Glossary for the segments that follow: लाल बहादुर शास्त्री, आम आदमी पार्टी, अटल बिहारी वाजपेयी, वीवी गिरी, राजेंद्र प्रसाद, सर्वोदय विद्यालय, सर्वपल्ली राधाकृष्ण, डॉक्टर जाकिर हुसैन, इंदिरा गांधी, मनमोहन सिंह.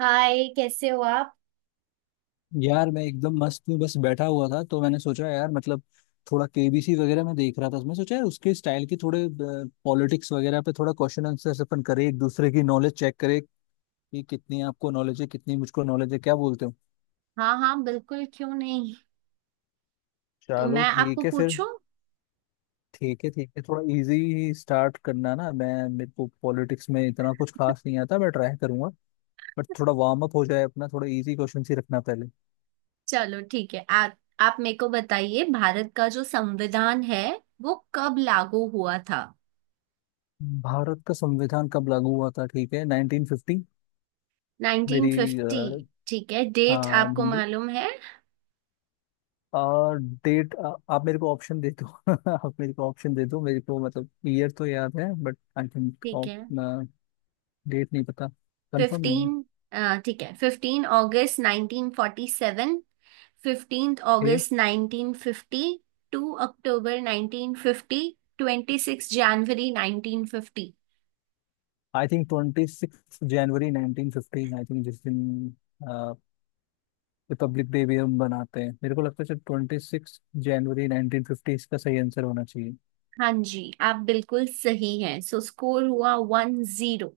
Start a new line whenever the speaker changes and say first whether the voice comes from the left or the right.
right: हाय, कैसे हो आप?
left: यार मैं एकदम मस्त हूँ। बस बैठा हुआ था तो मैंने सोचा यार थोड़ा केबीसी वगैरह में देख रहा था तो मैं सोचा यार उसके स्टाइल की थोड़े पॉलिटिक्स वगैरह पे थोड़ा क्वेश्चन आंसर अपन करें, एक दूसरे की नॉलेज चेक करें कि कितनी आपको नॉलेज है कितनी मुझको नॉलेज है। क्या बोलते हो?
right: हाँ हाँ, बिल्कुल। क्यों नहीं? तो
left: चलो
right: मैं आपको
left: ठीक है फिर।
right: पूछूं।
left: ठीक है ठीक है, थोड़ा इजी स्टार्ट करना ना। मैं, मेरे को पॉलिटिक्स में इतना कुछ खास नहीं आता, मैं ट्राई करूंगा बट थोड़ा वार्म अप हो जाए अपना, थोड़ा इजी क्वेश्चन ही रखना पहले।
right: चलो, ठीक है। आप मेरे को बताइए, भारत का जो संविधान है वो कब लागू हुआ था?
left: भारत का संविधान कब लागू हुआ था? ठीक है, 1950। मेरी,
right: 1950? ठीक है, डेट
left: हाँ
right: आपको मालूम है?
left: और डेट, आप मेरे को ऑप्शन दे दो। आप मेरे को ऑप्शन दे दो, मेरे को ईयर तो याद है बट आई थिंक
right: ठीक है,
left: डेट नहीं पता, कंफर्म नहीं
right: 15। ठीक है, 15 अगस्त 1947। 15
left: है।
right: अगस्त 1950। 2 अक्टूबर 1950। 26 जनवरी 1950।
left: आई थिंक ट्वेंटी सिक्स जनवरी नाइनटीन फिफ्टीन, आई थिंक जिस दिन रिपब्लिक डे भी हम बनाते हैं। मेरे को लगता है ट्वेंटी सिक्स जनवरी नाइनटीन फिफ्टी इसका सही आंसर होना चाहिए।
right: हाँ जी, आप बिल्कुल सही हैं। सो स्कोर हुआ 1-0।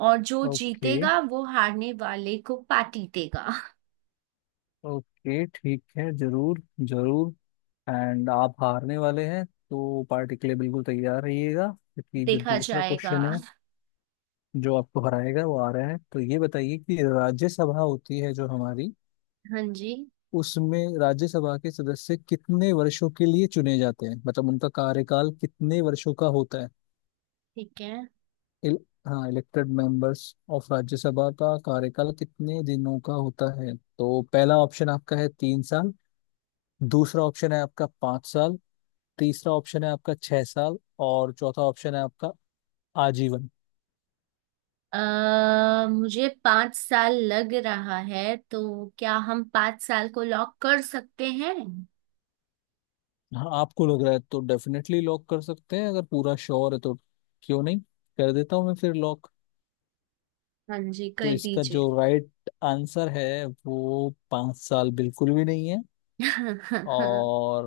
right: और जो
left: ओके,
right: जीतेगा वो हारने वाले को पार्टी देगा।
left: ओके ठीक है, जरूर जरूर। एंड आप हारने वाले हैं तो पार्टी के लिए बिल्कुल तैयार रहिएगा, क्योंकि जो
right: देखा
left: दूसरा
right: जाएगा।
left: क्वेश्चन है, जो आपको हराएगा, वो आ रहा है। तो ये बताइए कि राज्यसभा होती है जो हमारी,
right: हाँ जी।
left: उसमें राज्यसभा के सदस्य कितने वर्षों के लिए चुने जाते हैं, मतलब उनका कार्यकाल कितने वर्षों का होता है।
right: ठीक है।
left: इल, हाँ, इलेक्टेड मेंबर्स ऑफ राज्यसभा का कार्यकाल कितने दिनों का होता है? तो पहला ऑप्शन आपका है तीन साल, दूसरा ऑप्शन है आपका पाँच साल, तीसरा ऑप्शन है आपका छह साल, और चौथा ऑप्शन है आपका आजीवन।
right: अ मुझे 5 साल लग रहा है, तो क्या हम 5 साल को लॉक कर सकते हैं?
left: हाँ, आपको लग रहा है तो डेफिनेटली लॉक कर सकते हैं। अगर पूरा श्योर है तो क्यों नहीं, कर देता हूँ मैं फिर लॉक।
right: हाँ जी,
left: तो
right: कर
left: इसका जो
right: दीजिए।
left: राइट आंसर है वो पाँच साल बिल्कुल भी नहीं है। और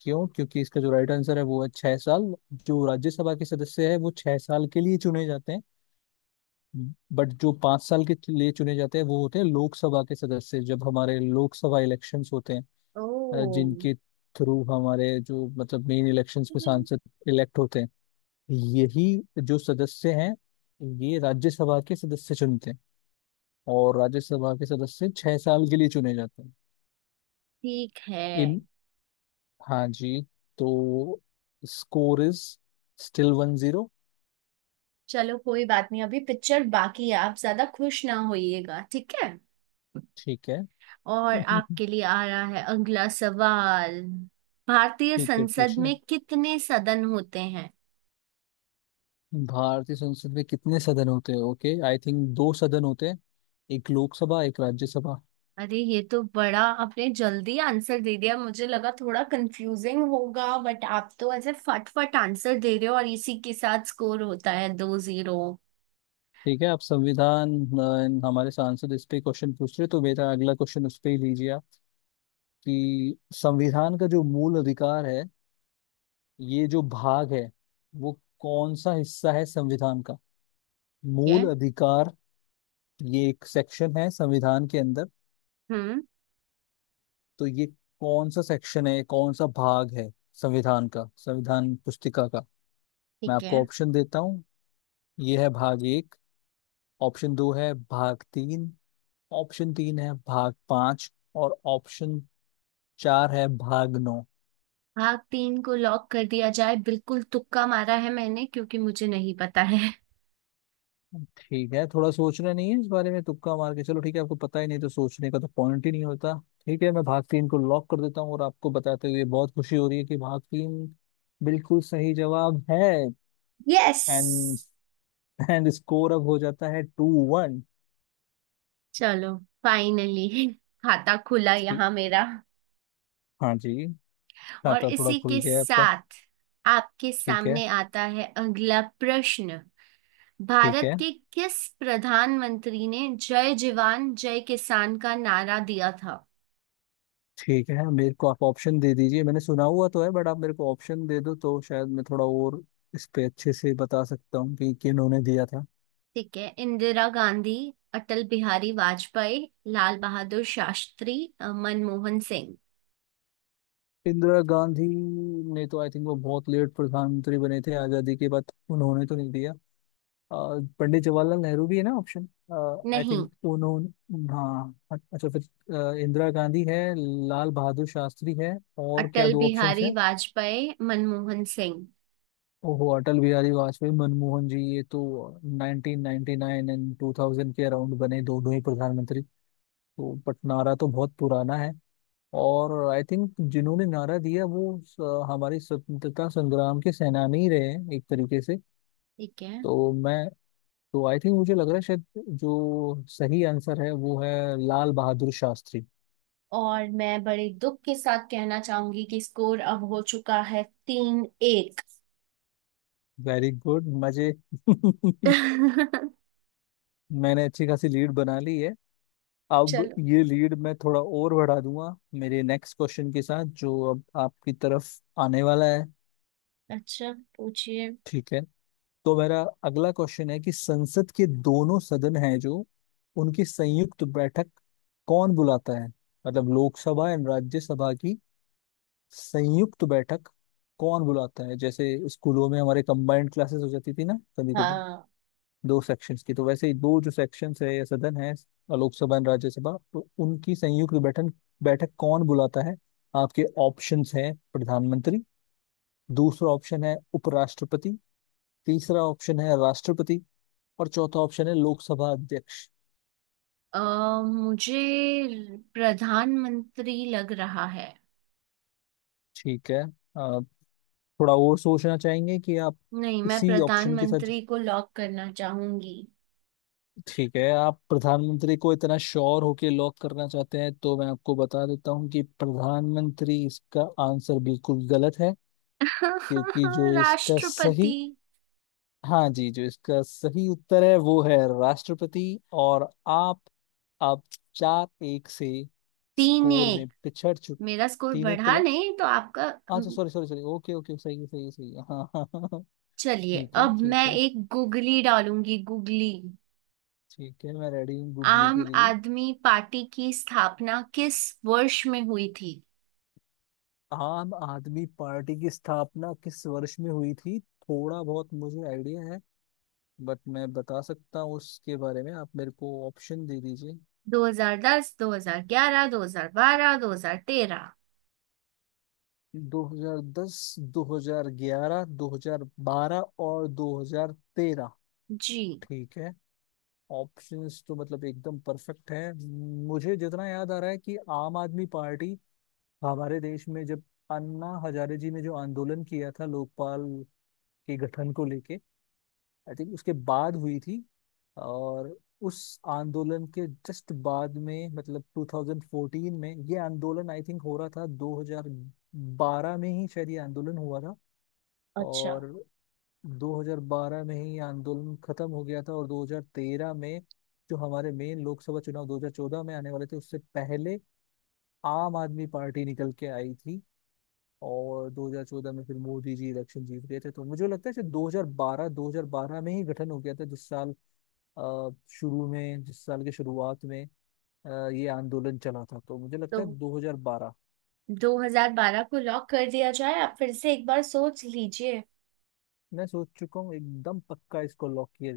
left: क्यों? क्योंकि इसका जो राइट आंसर है वो है छह साल। जो राज्यसभा के सदस्य है वो छह साल के लिए चुने जाते हैं। बट जो पाँच साल के लिए चुने जाते हैं वो होते हैं लोकसभा के सदस्य, जब हमारे लोकसभा इलेक्शंस होते हैं
right: ओ।
left: जिनके थ्रू हमारे जो मेन इलेक्शंस में
right: ठीक
left: सांसद इलेक्ट होते हैं, यही जो सदस्य हैं, ये राज्यसभा के सदस्य चुनते हैं, और राज्यसभा के सदस्य छह साल के लिए चुने जाते हैं।
right: है।
left: इन, हाँ जी। तो score is still one zero.
right: चलो, कोई बात नहीं, अभी पिक्चर बाकी है। आप ज्यादा खुश ना होइएगा, ठीक है?
left: ठीक है।
right: और आपके लिए आ रहा है अगला सवाल। भारतीय
left: ठीक है,
right: संसद
left: पूछिए।
right: में कितने सदन होते हैं?
left: भारतीय संसद में कितने सदन होते हैं? ओके, आई थिंक दो सदन होते हैं, एक लोकसभा एक राज्यसभा।
right: अरे, ये तो बड़ा आपने जल्दी आंसर दे दिया। मुझे लगा थोड़ा कंफ्यूजिंग होगा, बट आप तो ऐसे फटफट आंसर दे रहे हो। और इसी के साथ स्कोर होता है 2-0।
left: ठीक है, आप संविधान, हमारे सांसद इस पे क्वेश्चन पूछ रहे तो मेरा अगला क्वेश्चन उस पे ही लीजिए आप। कि संविधान का जो मूल अधिकार है, ये जो भाग है, वो कौन सा हिस्सा है संविधान का?
right: ठीक है।
left: मूल अधिकार, ये एक सेक्शन है संविधान के अंदर।
right: हम्म।
left: तो ये कौन सा सेक्शन है, कौन सा भाग है संविधान का, संविधान पुस्तिका का? मैं
right: ठीक
left: आपको
right: है,
left: ऑप्शन देता हूँ। ये है भाग एक, ऑप्शन दो है भाग तीन, ऑप्शन तीन है भाग पांच, और ऑप्शन चार है भागनो।
right: भाग तीन को लॉक कर दिया जाए। बिल्कुल तुक्का मारा है मैंने, क्योंकि मुझे नहीं पता है।
left: ठीक है, थोड़ा सोचना नहीं है इस बारे में, तुक्का मार के। चलो ठीक है, आपको पता ही नहीं तो सोचने का तो पॉइंट ही नहीं होता। ठीक है, मैं भाग तीन को लॉक कर देता हूँ और आपको बताते हुए बहुत खुशी हो रही है कि भाग तीन बिल्कुल सही जवाब है।
right: यस।
left: एंड एंड स्कोर अब हो जाता है टू वन।
right: चलो, फाइनली खाता खुला
left: ठीक,
right: यहाँ मेरा।
left: हाँ जी,
right: और
left: खाता थोड़ा
right: इसी
left: खुल
right: के
left: गया है आपका।
right: साथ आपके
left: ठीक है,
right: सामने आता है अगला प्रश्न।
left: ठीक
right: भारत
left: है।
right: के किस प्रधानमंत्री ने जय जवान जय किसान का नारा दिया था?
left: ठीक है, मेरे को आप ऑप्शन दे दीजिए। मैंने सुना हुआ तो है बट आप मेरे को ऑप्शन दे दो तो शायद मैं थोड़ा और इस पे अच्छे से बता सकता हूँ कि किन्होंने दिया था।
right: ठीक है। इंदिरा गांधी, अटल बिहारी वाजपेयी, लाल बहादुर शास्त्री, मनमोहन सिंह।
left: इंदिरा गांधी ने तो आई थिंक, वो बहुत लेट प्रधानमंत्री बने थे आजादी के बाद, उन्होंने तो नहीं दिया। अ, पंडित जवाहरलाल नेहरू भी है ना ऑप्शन? आई
right: नहीं।
left: थिंक उन्होंने, हाँ। अच्छा फिर, इंदिरा गांधी है, लाल बहादुर शास्त्री है, और क्या
right: अटल
left: दो ऑप्शन
right: बिहारी
left: हैं?
right: वाजपेयी, मनमोहन सिंह।
left: ओहो, अटल बिहारी वाजपेयी मनमोहन जी, ये तो 1999 एंड 2000 के अराउंड बने दोनों ही प्रधानमंत्री। तो बट नारा तो बहुत पुराना है, और आई थिंक जिन्होंने नारा दिया वो हमारे स्वतंत्रता संग्राम के सेनानी ही रहे हैं एक तरीके से।
right: ठीक है।
left: तो मैं, तो आई थिंक मुझे लग रहा है शायद जो सही आंसर है वो है लाल बहादुर शास्त्री।
right: और मैं बड़े दुख के साथ कहना चाहूंगी कि स्कोर अब हो चुका है 3-1।
left: वेरी गुड, मजे। मैंने अच्छी खासी लीड बना ली है। अब
right: चलो।
left: ये लीड मैं थोड़ा और बढ़ा दूंगा मेरे नेक्स्ट क्वेश्चन के साथ, जो अब आपकी तरफ आने वाला है।
right: अच्छा, पूछिए।
left: ठीक है, तो मेरा अगला क्वेश्चन है कि संसद के दोनों सदन हैं जो, उनकी संयुक्त बैठक कौन बुलाता है? मतलब लोकसभा एंड राज्यसभा की संयुक्त बैठक कौन बुलाता है? जैसे स्कूलों में हमारे कंबाइंड क्लासेस हो जाती थी ना कभी कभी,
right: हाँ।
left: दो सेक्शंस की। तो वैसे ही दो जो सेक्शंस है या सदन है, लोकसभा एंड राज्यसभा, तो उनकी संयुक्त बैठक, बैठक कौन बुलाता है? आपके ऑप्शंस हैं, प्रधानमंत्री, दूसरा ऑप्शन है उपराष्ट्रपति, तीसरा ऑप्शन है राष्ट्रपति, और चौथा ऑप्शन है लोकसभा अध्यक्ष।
right: अ, मुझे प्रधानमंत्री लग रहा है।
left: ठीक है, अ, थोड़ा और सोचना चाहेंगे कि आप,
right: नहीं, मैं
left: इसी ऑप्शन के साथ?
right: प्रधानमंत्री को लॉक करना चाहूंगी।
left: ठीक है, आप प्रधानमंत्री को इतना श्योर होके लॉक करना चाहते हैं, तो मैं आपको बता देता हूँ कि प्रधानमंत्री इसका आंसर बिल्कुल गलत है। क्योंकि जो इसका सही,
right: राष्ट्रपति?
left: हाँ जी, जो इसका सही उत्तर है वो है राष्ट्रपति। और आप अब चार एक से
right: तीन
left: स्कोर में
right: एक
left: पिछड़ चुके।
right: मेरा स्कोर
left: तीन एक तो,
right: बढ़ा नहीं, तो आपका।
left: अच्छा sorry sorry sorry, okay okay, सही है सही है सही है, हाँ हाँ हाँ हाँ।
right: चलिए,
left: ठीक है,
right: अब मैं
left: ठीक है।
right: एक गुगली डालूंगी, गुगली।
left: ठीक है, मैं रेडी हूँ गुगली
right: आम
left: के लिए।
right: आदमी पार्टी की स्थापना किस वर्ष में हुई थी?
left: आम आदमी पार्टी की स्थापना किस वर्ष में हुई थी, थोड़ा बहुत मुझे आइडिया है, बट मैं बता सकता हूँ उसके बारे में। आप मेरे को ऑप्शन दे दीजिए।
right: 2010, 2011, 2012, 2013?
left: 2010, 2011, 2012 और 2013।
right: जी।
left: ठीक है, ऑप्शंस तो मतलब एकदम परफेक्ट है। मुझे जितना याद आ रहा है कि आम आदमी पार्टी हमारे देश में, जब अन्ना हजारे जी ने जो आंदोलन किया था लोकपाल के गठन को लेके, आई थिंक उसके बाद हुई थी। और उस आंदोलन के जस्ट बाद में, मतलब 2014 में ये आंदोलन आई थिंक हो रहा था, 2012 में ही शायद ये आंदोलन हुआ था।
right: अच्छा।
left: और 2012 में ही ये आंदोलन खत्म हो गया था, और 2013 में, जो हमारे मेन लोकसभा चुनाव 2014 में आने वाले थे उससे पहले, आम आदमी पार्टी निकल के आई थी। और 2014 में फिर मोदी जी इलेक्शन जीत गए थे। तो मुझे लगता है कि 2012 में ही गठन हो गया था, जिस साल, शुरू में जिस साल की शुरुआत में ये आंदोलन चला था, तो मुझे
right: तो
left: लगता है 2012।
right: 2012 को लॉक कर दिया जाए? आप फिर से एक बार सोच लीजिए।
left: मैं सोच चुका हूँ एकदम पक्का, इसको लॉक किया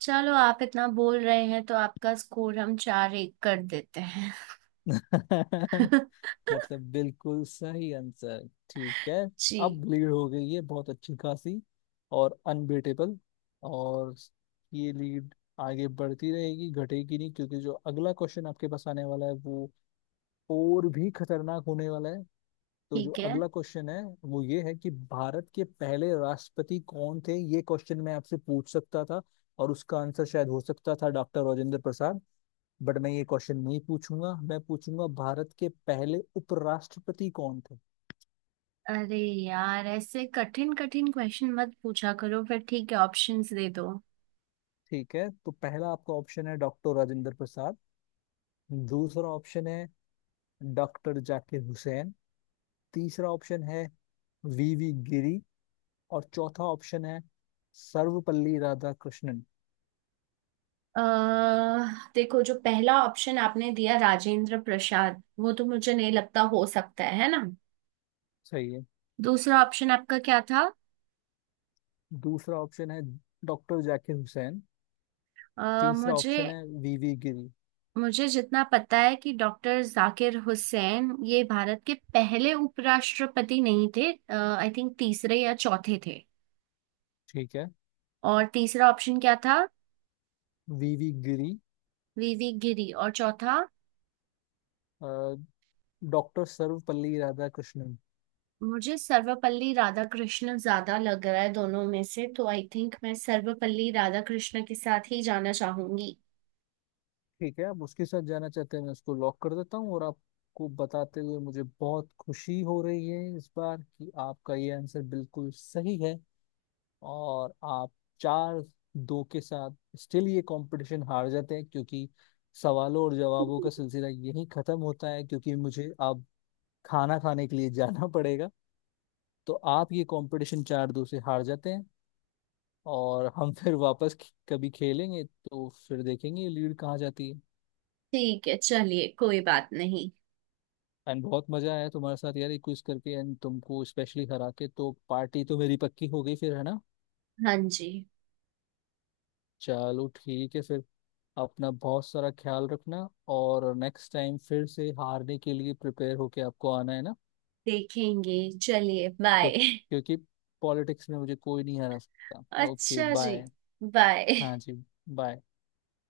right: चलो, आप इतना बोल रहे हैं तो आपका स्कोर हम 4-1 कर देते हैं।
left: जाए। मतलब बिल्कुल सही आंसर, ठीक है।
right: जी।
left: अब लीड हो गई है बहुत अच्छी खासी और अनबीटेबल। और ये लीड आगे बढ़ती रहेगी, घटेगी नहीं, क्योंकि जो अगला क्वेश्चन आपके पास आने वाला है वो और भी खतरनाक होने वाला है। तो जो
right: ठीक है।
left: अगला क्वेश्चन है वो ये है कि भारत के पहले राष्ट्रपति कौन थे, ये क्वेश्चन मैं आपसे पूछ सकता था, और उसका आंसर शायद हो सकता था डॉक्टर राजेंद्र प्रसाद। बट मैं ये क्वेश्चन नहीं पूछूंगा, मैं पूछूंगा भारत के पहले उपराष्ट्रपति कौन थे?
right: अरे यार, ऐसे कठिन कठिन क्वेश्चन मत पूछा करो फिर। ठीक है, ऑप्शंस दे दो।
left: ठीक है, तो पहला आपका ऑप्शन है डॉक्टर राजेंद्र प्रसाद, दूसरा ऑप्शन है डॉक्टर जाकिर हुसैन, तीसरा ऑप्शन है वीवी गिरी, और चौथा ऑप्शन है सर्वपल्ली राधाकृष्णन।
right: अह देखो, जो पहला ऑप्शन आपने दिया राजेंद्र प्रसाद, वो तो मुझे नहीं लगता हो सकता है ना?
left: सही है।
right: दूसरा ऑप्शन आपका क्या था?
left: दूसरा ऑप्शन है डॉक्टर जाकिर हुसैन,
right: अह
left: तीसरा
right: मुझे
left: ऑप्शन है वीवी गिरी।
right: मुझे जितना पता है कि डॉक्टर जाकिर हुसैन ये भारत के पहले उपराष्ट्रपति नहीं थे। आई थिंक तीसरे या चौथे थे।
left: ठीक है,
right: और तीसरा ऑप्शन क्या था?
left: वीवी गिरी,
right: वीवी गिरी। और चौथा?
left: अ, डॉक्टर सर्वपल्ली राधाकृष्णन।
right: मुझे सर्वपल्ली राधाकृष्ण ज्यादा लग रहा है दोनों में से, तो आई थिंक मैं सर्वपल्ली राधाकृष्ण के साथ ही जाना चाहूंगी।
left: ठीक है, आप उसके साथ जाना चाहते हैं, मैं उसको लॉक कर देता हूँ और आपको बताते हुए मुझे बहुत खुशी हो रही है इस बार कि आपका ये आंसर बिल्कुल सही है। और आप चार दो के साथ स्टिल ये कंपटीशन हार जाते हैं, क्योंकि सवालों और जवाबों का सिलसिला यहीं खत्म होता है, क्योंकि मुझे अब खाना खाने के लिए जाना पड़ेगा। तो आप ये कंपटीशन चार दो से हार जाते हैं, और हम फिर वापस कभी खेलेंगे तो फिर देखेंगे लीड कहाँ जाती है।
right: ठीक है, चलिए, कोई बात नहीं।
left: एंड बहुत मजा आया तुम्हारे साथ यार ये क्विज करके, एंड तुमको स्पेशली हरा के तो पार्टी तो मेरी पक्की हो गई फिर, है ना?
right: हाँ जी।
left: चलो ठीक है फिर, अपना बहुत सारा ख्याल रखना, और नेक्स्ट टाइम फिर से हारने के लिए प्रिपेयर होके आपको आना है, ना?
right: देखेंगे। चलिए,
left: तो
right: बाय।
left: क्योंकि पॉलिटिक्स में मुझे कोई नहीं हरा सकता। ओके
right: अच्छा जी,
left: बाय।
right: बाय।
left: हाँ जी, बाय।